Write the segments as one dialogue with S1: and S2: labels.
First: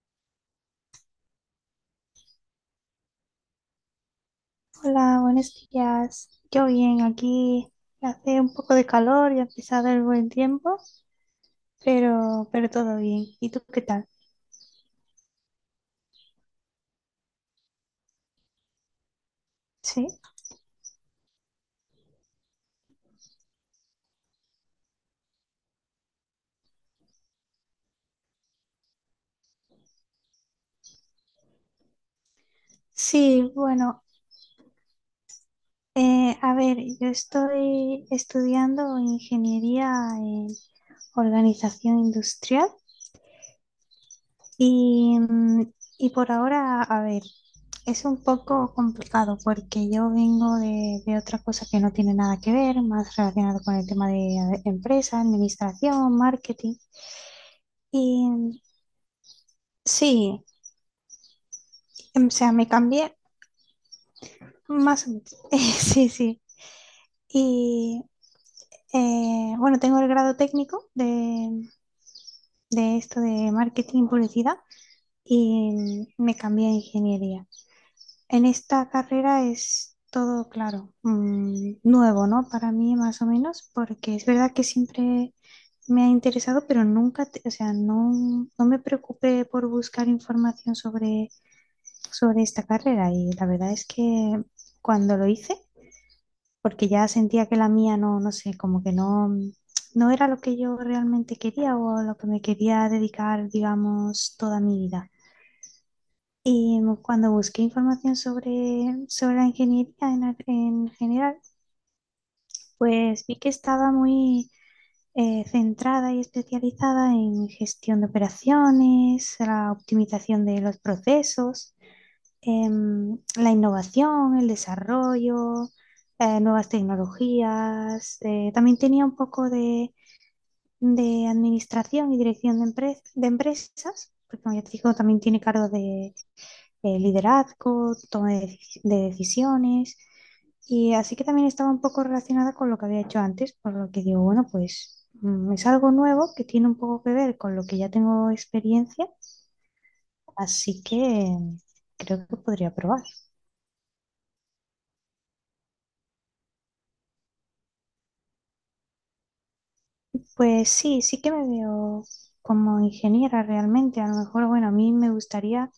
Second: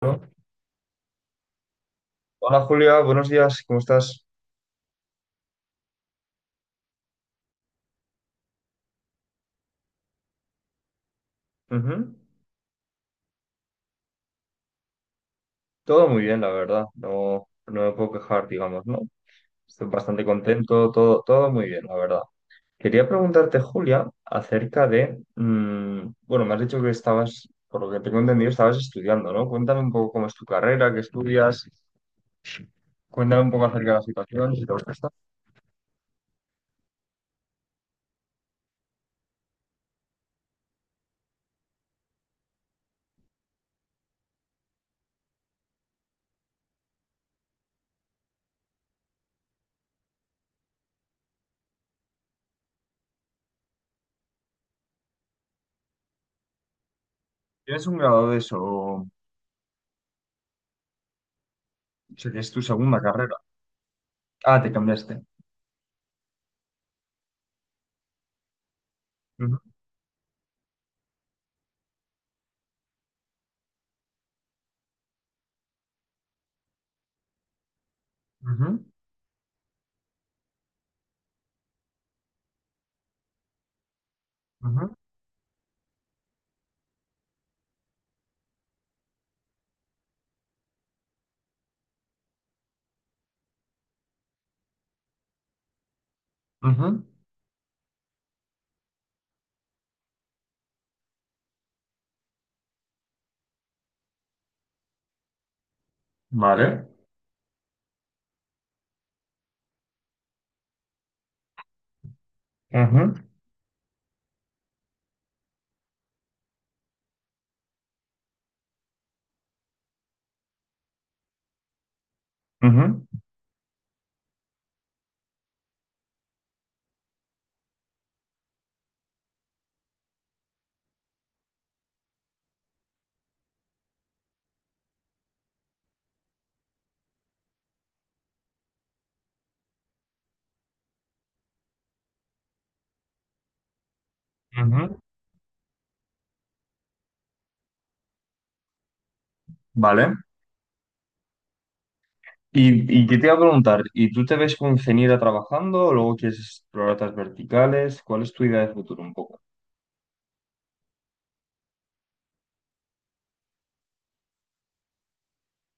S1: Bueno, hola Julia, buenos días, ¿cómo estás?
S2: Hola, buenos días. Yo bien, aquí hace un poco de calor, ya ha empezado el buen tiempo,
S1: Ujú.
S2: pero todo bien. ¿Y tú qué tal?
S1: Todo muy bien, la verdad, no me puedo quejar, digamos, ¿no? Estoy
S2: Sí.
S1: bastante contento, todo muy bien, la verdad. Quería preguntarte, Julia, acerca de, bueno, me has dicho que estabas, por lo que tengo entendido, estabas estudiando, ¿no? Cuéntame un poco cómo es tu carrera, qué estudias, cuéntame un
S2: Sí,
S1: poco acerca de la
S2: bueno,
S1: situación, si te gusta esto.
S2: a ver, yo estoy estudiando ingeniería en organización industrial y, y por ahora, a ver, es un poco complicado porque yo vengo de otra cosa que no tiene nada que ver, más relacionado con el tema de empresa, administración, marketing.
S1: ¿Tienes un
S2: Y
S1: grado de eso? O
S2: sí, o
S1: sea, que es
S2: sea,
S1: tu
S2: me
S1: segunda
S2: cambié
S1: carrera. Ah, te
S2: más.
S1: cambiaste.
S2: Sí, sí. Y
S1: Ujú,
S2: bueno, tengo el grado técnico de esto de marketing y publicidad y me cambié a ingeniería. En
S1: ujú,
S2: esta carrera es todo, claro, nuevo, ¿no? Para mí más o menos, porque es verdad que
S1: ujú,
S2: siempre me ha interesado, pero nunca, o sea, no, no me preocupé por buscar información sobre sobre esta carrera y la verdad es que cuando lo hice, porque
S1: ujú.
S2: ya sentía que la mía no, no sé, como que no, no era lo que yo realmente quería o a lo que me quería dedicar, digamos, toda mi vida. Y
S1: Vale.
S2: cuando busqué información sobre la ingeniería en general,
S1: Ujú.
S2: pues vi que estaba muy centrada y especializada en gestión de operaciones, la optimización de los procesos,
S1: Ujú,
S2: la innovación, el desarrollo, nuevas tecnologías. También tenía un poco de administración y dirección de empresas, porque como ya te digo, también tiene cargo de, liderazgo, toma de decisiones. Y así que también estaba un poco relacionada con lo que había hecho antes, por lo que digo, bueno,
S1: ujú,
S2: pues es algo nuevo que tiene un poco que ver con lo que ya tengo experiencia,
S1: vale.
S2: así que creo que podría
S1: Y,
S2: probar.
S1: y que te iba a preguntar, ¿y tú te ves como ingeniera trabajando o luego quieres explorar otras verticales? ¿Cuál es tu idea de futuro un poco?
S2: Pues sí, sí que me veo como ingeniera realmente. A lo mejor, bueno, a mí me gustaría,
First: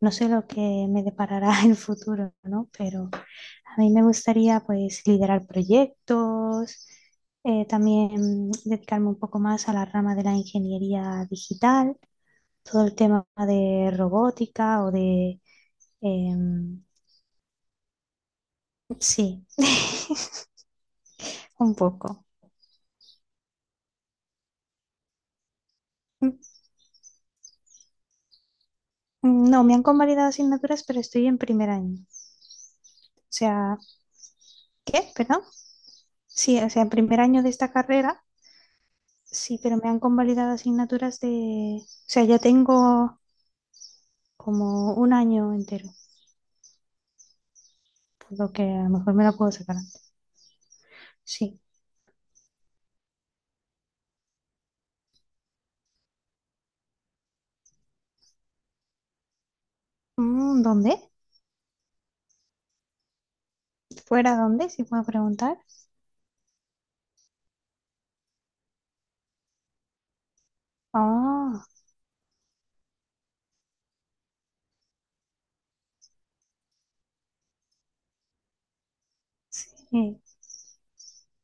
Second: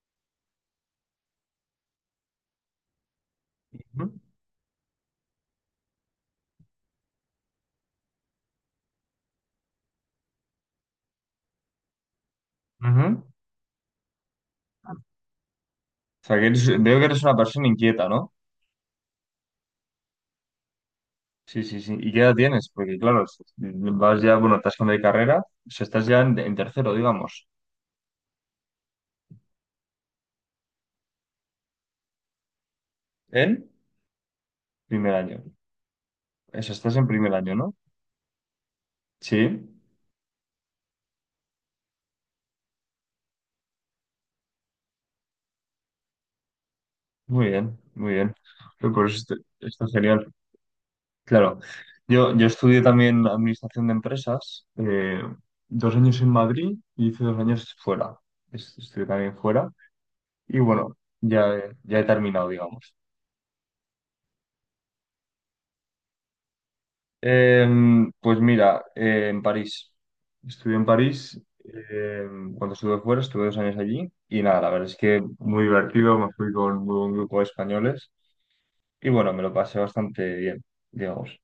S2: no sé lo que me deparará el futuro, ¿no? Pero a mí me
S1: Ujú,
S2: gustaría pues liderar proyectos, también dedicarme un poco más a la rama de la ingeniería digital, todo el
S1: ujú.
S2: tema
S1: O
S2: de robótica o de...
S1: sea, que eres,
S2: em,
S1: veo que eres una persona inquieta, ¿no?
S2: sí,
S1: Sí,
S2: un
S1: sí, sí. ¿Y qué
S2: poco.
S1: edad tienes? Porque claro, es, vas ya, bueno, te has cambiado de carrera, o sea, estás ya
S2: Mm,
S1: en tercero, digamos.
S2: No, me han convalidado asignaturas, pero estoy en primer año. O
S1: ¿En?
S2: sea, ¿qué?
S1: Primer
S2: Perdón.
S1: año.
S2: Sí, o
S1: Eso,
S2: sea, en
S1: estás en
S2: primer
S1: primer
S2: año de
S1: año,
S2: esta
S1: ¿no?
S2: carrera, sí,
S1: Sí.
S2: pero me han convalidado asignaturas de... O sea, ya tengo como un año entero,
S1: Muy bien, muy bien.
S2: por lo que a lo
S1: Pues
S2: mejor me la
S1: está,
S2: puedo sacar
S1: está
S2: antes.
S1: genial.
S2: Sí.
S1: Claro, yo estudié también administración de empresas, dos años en Madrid y hice dos años fuera. Es- Estudié también fuera y bueno,
S2: ¿Dónde?
S1: ya he terminado, digamos.
S2: ¿Fuera dónde? Si puedo preguntar.
S1: Pues mira, en París. Estudié en París,
S2: Ah,
S1: cuando estuve fuera, estuve dos años allí y nada, la verdad es que muy divertido, me fui con un buen grupo de españoles y bueno, me lo pasé
S2: sí.
S1: bastante bien, digamos.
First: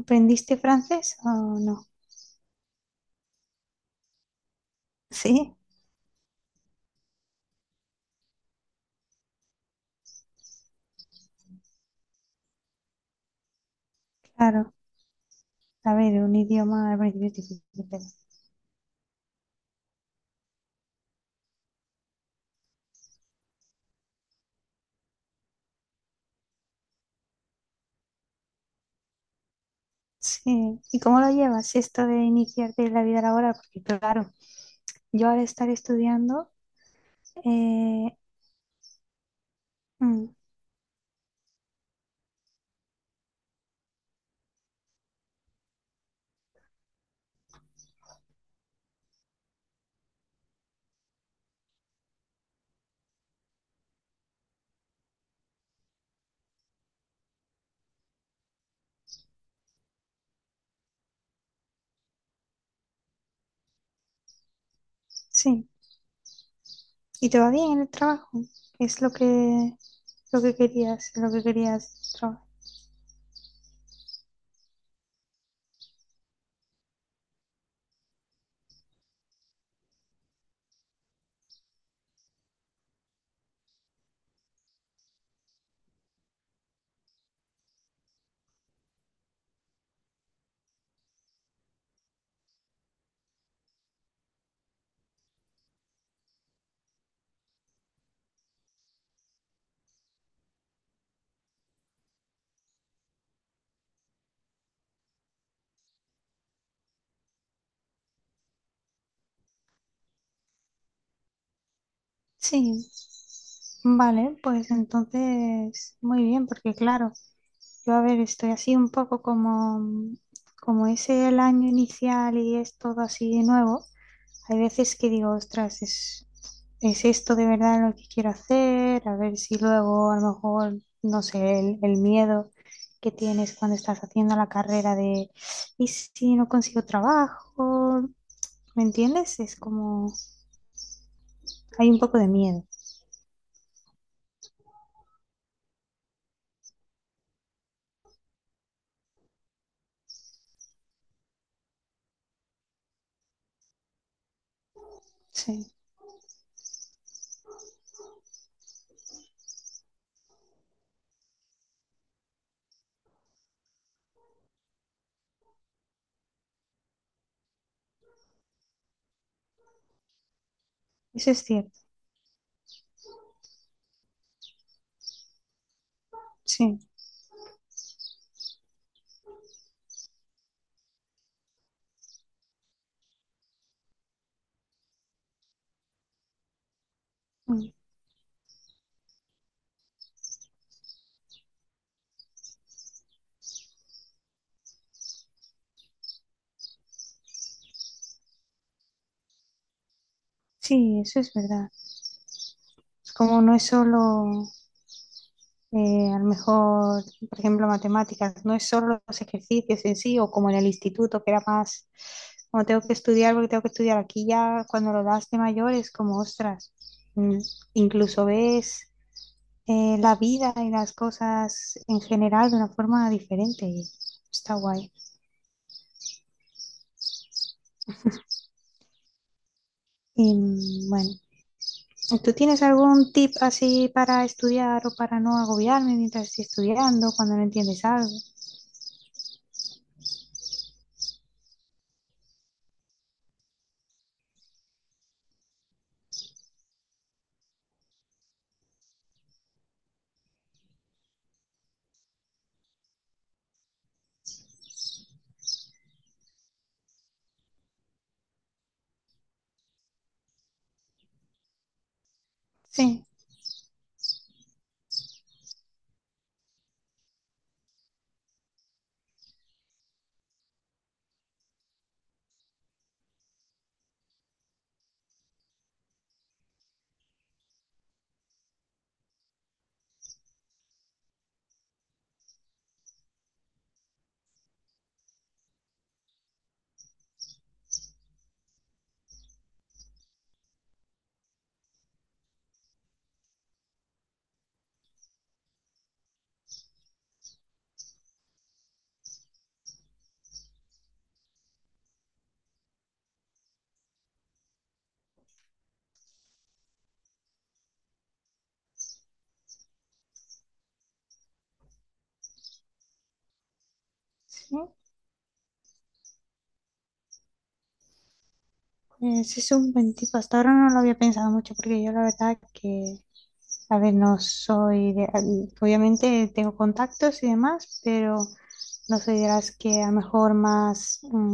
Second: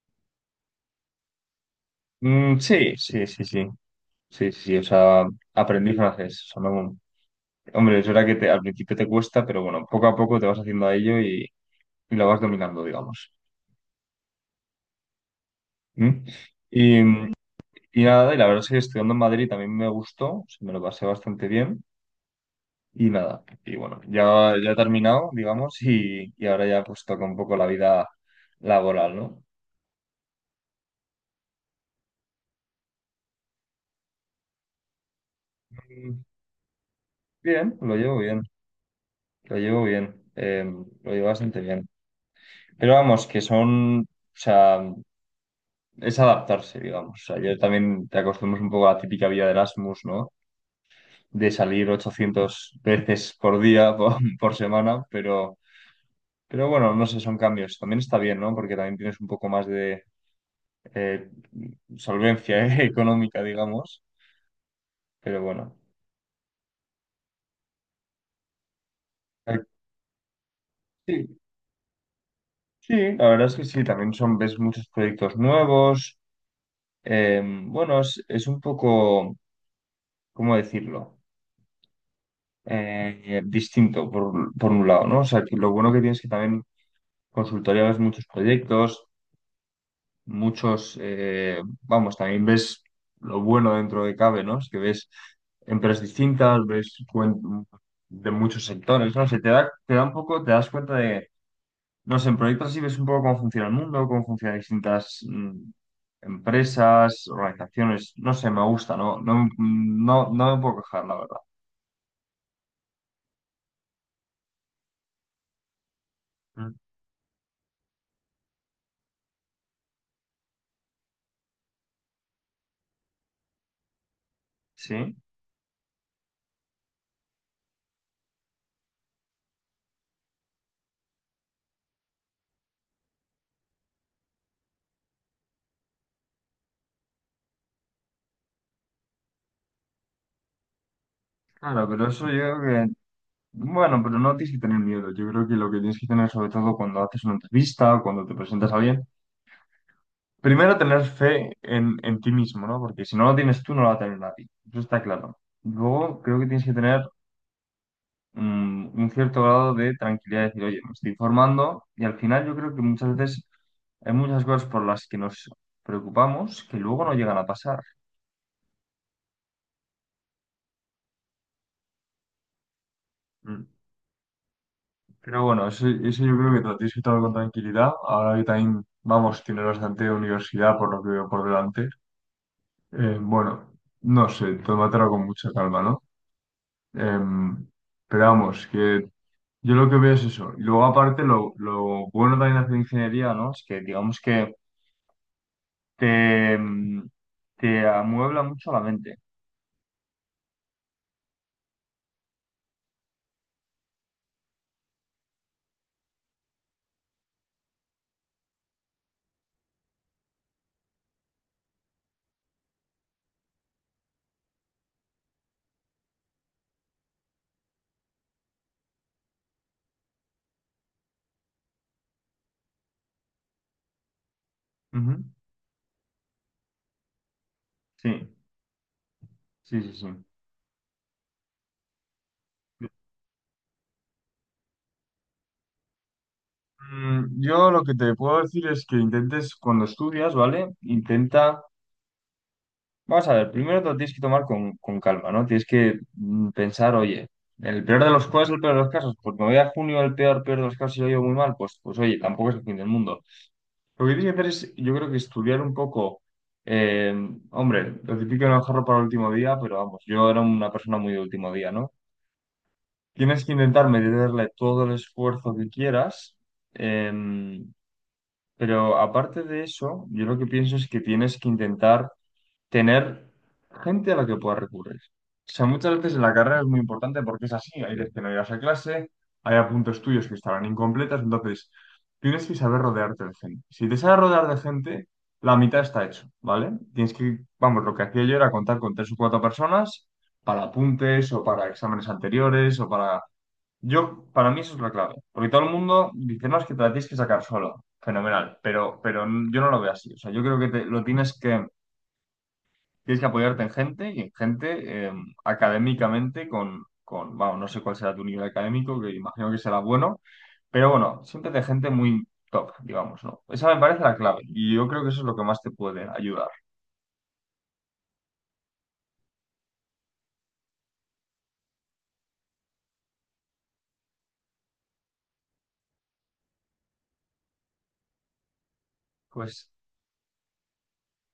S2: ¿Aprendiste francés o no?
S1: Sí, sí, sí, sí, sí, sí, sí, o sea,
S2: Sí,
S1: aprendí francés, o sea, no- Hombre, es verdad que te- al principio te cuesta, pero bueno, poco a poco te vas haciendo a ello y lo vas dominando, digamos.
S2: claro. A ver,
S1: ¿Mm?
S2: un idioma
S1: Y,
S2: al principio es difícil,
S1: y
S2: pero...
S1: nada, y la verdad es que estudiando en Madrid también me gustó, o sea, me lo pasé bastante bien y nada, y bueno, ya, ya he terminado, digamos, y ahora ya pues toca un poco la vida laboral, ¿no?
S2: Sí. ¿Y cómo lo llevas esto de iniciarte en la vida laboral? Porque claro, yo al estar
S1: Mm,
S2: estudiando...
S1: Bien, lo
S2: Eh,
S1: llevo bien, lo llevo bien,
S2: mm,
S1: lo llevo bastante bien. Pero vamos, que son, o sea, es adaptarse, digamos, o sea, yo también te acostumbras un poco a la típica vida de Erasmus, ¿no? De salir 800 veces por día, por semana, pero bueno, no sé, son cambios. También está bien, ¿no? Porque también tienes un poco más de eh, solvencia económica, digamos, pero
S2: Sí.
S1: bueno.
S2: ¿Y te va bien en el trabajo? Es
S1: Eh,
S2: lo
S1: Sí,
S2: que querías trabajar.
S1: sí, la verdad es que sí, también son, ves muchos proyectos nuevos. Bueno, es un poco, ¿cómo decirlo? Distinto por un lado, ¿no? O sea, que lo bueno que tienes es que también consultoría ves muchos proyectos, muchos, vamos, también ves lo bueno dentro de cabe, ¿no? Es que ves empresas distintas, ves cuen- de muchos sectores, ¿no? Se te da un poco, te das cuenta de, no sé, en proyectos así ves un poco cómo funciona el mundo, cómo funcionan distintas empresas, organizaciones, no sé, me gusta, ¿no? No, no, no me puedo quejar, la verdad.
S2: Sí, vale, pues entonces muy bien,
S1: Mm.
S2: porque claro, yo a ver, estoy así un poco como, como es el año inicial y es todo así nuevo, hay veces que
S1: Sí,
S2: digo, ostras, es esto de verdad lo que quiero hacer, a ver si luego a lo mejor, no sé, el miedo que tienes cuando estás haciendo la carrera de, ¿y si no consigo trabajo? ¿Me entiendes? Es como,
S1: claro,
S2: hay un
S1: pero
S2: poco
S1: eso
S2: de
S1: yo creo
S2: miedo.
S1: que, bueno, pero no tienes que tener miedo. Yo creo que lo que tienes que tener sobre todo cuando haces una entrevista o cuando te presentas a alguien primero tener fe en ti mismo, ¿no? Porque si no lo tienes tú, no lo va a tener nadie. Eso está claro.
S2: Sí,
S1: Luego creo que tienes que tener un cierto grado de tranquilidad, decir, oye, me estoy formando y al final yo creo que muchas veces hay muchas cosas por las que nos preocupamos que luego no llegan a pasar.
S2: eso es cierto.
S1: Mm. Pero bueno, eso yo creo que te lo
S2: Sí.
S1: tienes que tomar con tranquilidad. Ahora que también, vamos, tienes bastante universidad por lo que veo por delante. Bueno, no sé, tómatelo con mucha calma, ¿no? Em,
S2: Mm.
S1: pero vamos, que yo lo que veo es eso. Y luego, aparte, lo bueno también de hacer ingeniería, ¿no? Es que, digamos que te, mm, te amuebla mucho la mente.
S2: Sí, eso es verdad. Es como no es solo, a lo mejor, por ejemplo, matemáticas, no es solo los ejercicios en sí o como en el instituto, que era más, como tengo que estudiar porque tengo que estudiar. Aquí ya cuando lo das de mayor es como, ostras, mm, incluso ves la vida y las cosas en general de una forma diferente y está guay.
S1: Ujú. Sí, sí, sí, sí.
S2: Y bueno. ¿Tú tienes algún tip así para estudiar o para no agobiarme mientras estoy estudiando, cuando no
S1: Yo
S2: entiendes
S1: lo que
S2: algo?
S1: te puedo decir es que intentes, cuando estudias, ¿vale? Intenta, vamos a ver, primero te lo tienes que tomar con calma, ¿no? Tienes que pensar, oye, el peor de los, ¿cuál es el peor de los casos? Pues me voy a junio, el peor, peor de los casos, y lo llevo muy mal, pues, pues oye, tampoco es el fin del mundo. Lo que tienes que hacer es, yo creo que estudiar un poco, eh, hombre, lo típico no dejarlo para el último día, pero vamos, yo era una persona muy de último día, ¿no?
S2: Sí,
S1: Tienes que intentar meterle todo el esfuerzo que quieras, eh, pero aparte de eso, yo lo que pienso es que tienes que intentar tener gente a la que puedas recurrir. O sea, muchas veces en la carrera es muy importante porque es así, hay veces que no llegas a clase, hay apuntes tuyos que estarán incompletas, entonces tienes que saber rodearte de gente. Si te sabes rodear de gente, la mitad está hecho, ¿vale? Tienes que, vamos, lo que hacía yo era contar con tres o cuatro personas para apuntes o para exámenes anteriores o para... Yo, para mí eso es la clave, porque todo el mundo dice, no, es que te la tienes que sacar solo, fenomenal, pero yo no lo veo así, o sea, yo creo que te- lo tienes que tienes que apoyarte en gente y en gente académicamente con, vamos, no sé cuál será tu nivel académico, que imagino que será bueno, pero bueno, siempre de gente muy top, digamos, ¿no? Esa me parece la clave
S2: sí,
S1: y yo creo que eso es lo que más te puede ayudar.
S2: pues es un buen tip. Hasta ahora no lo había pensado mucho porque yo la verdad que, a ver, no soy de... Obviamente tengo contactos y demás, pero no soy de las
S1: Pues,
S2: que a lo mejor más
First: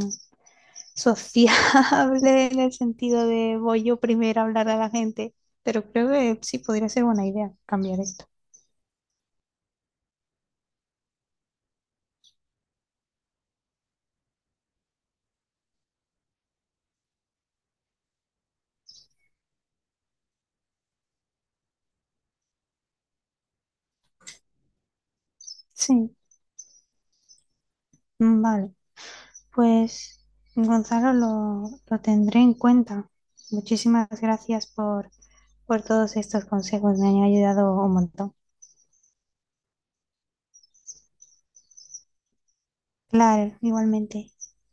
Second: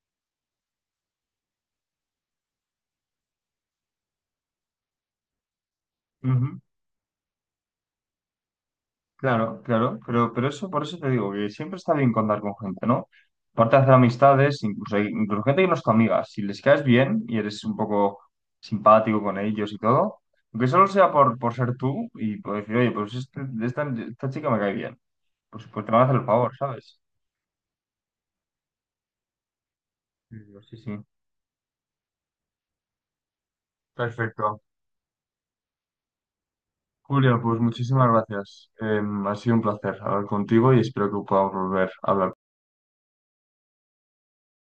S2: sociable en el sentido de voy yo primero a hablar a la gente, pero creo que sí
S1: ujú.
S2: podría ser buena idea cambiar esto.
S1: Claro, claro, pero eso por eso te digo que siempre está bien contar con gente, ¿no? Aparte de hacer amistades, incluso gente que no es tu amiga, si les caes bien y eres un poco simpático con ellos y todo, aunque solo sea por ser tú y por decir, oye, pues este- esta chica me cae bien, pues te van a
S2: Sí,
S1: hacer el favor, ¿sabes?
S2: vale. Pues,
S1: Y digo, sí, sí.
S2: Gonzalo, lo tendré en cuenta. Muchísimas
S1: Perfecto.
S2: gracias por todos estos consejos, me han
S1: Julia, pues
S2: ayudado un
S1: muchísimas
S2: montón.
S1: gracias. Ha sido un placer hablar contigo y espero que podamos volver a hablar.
S2: Claro, igualmente.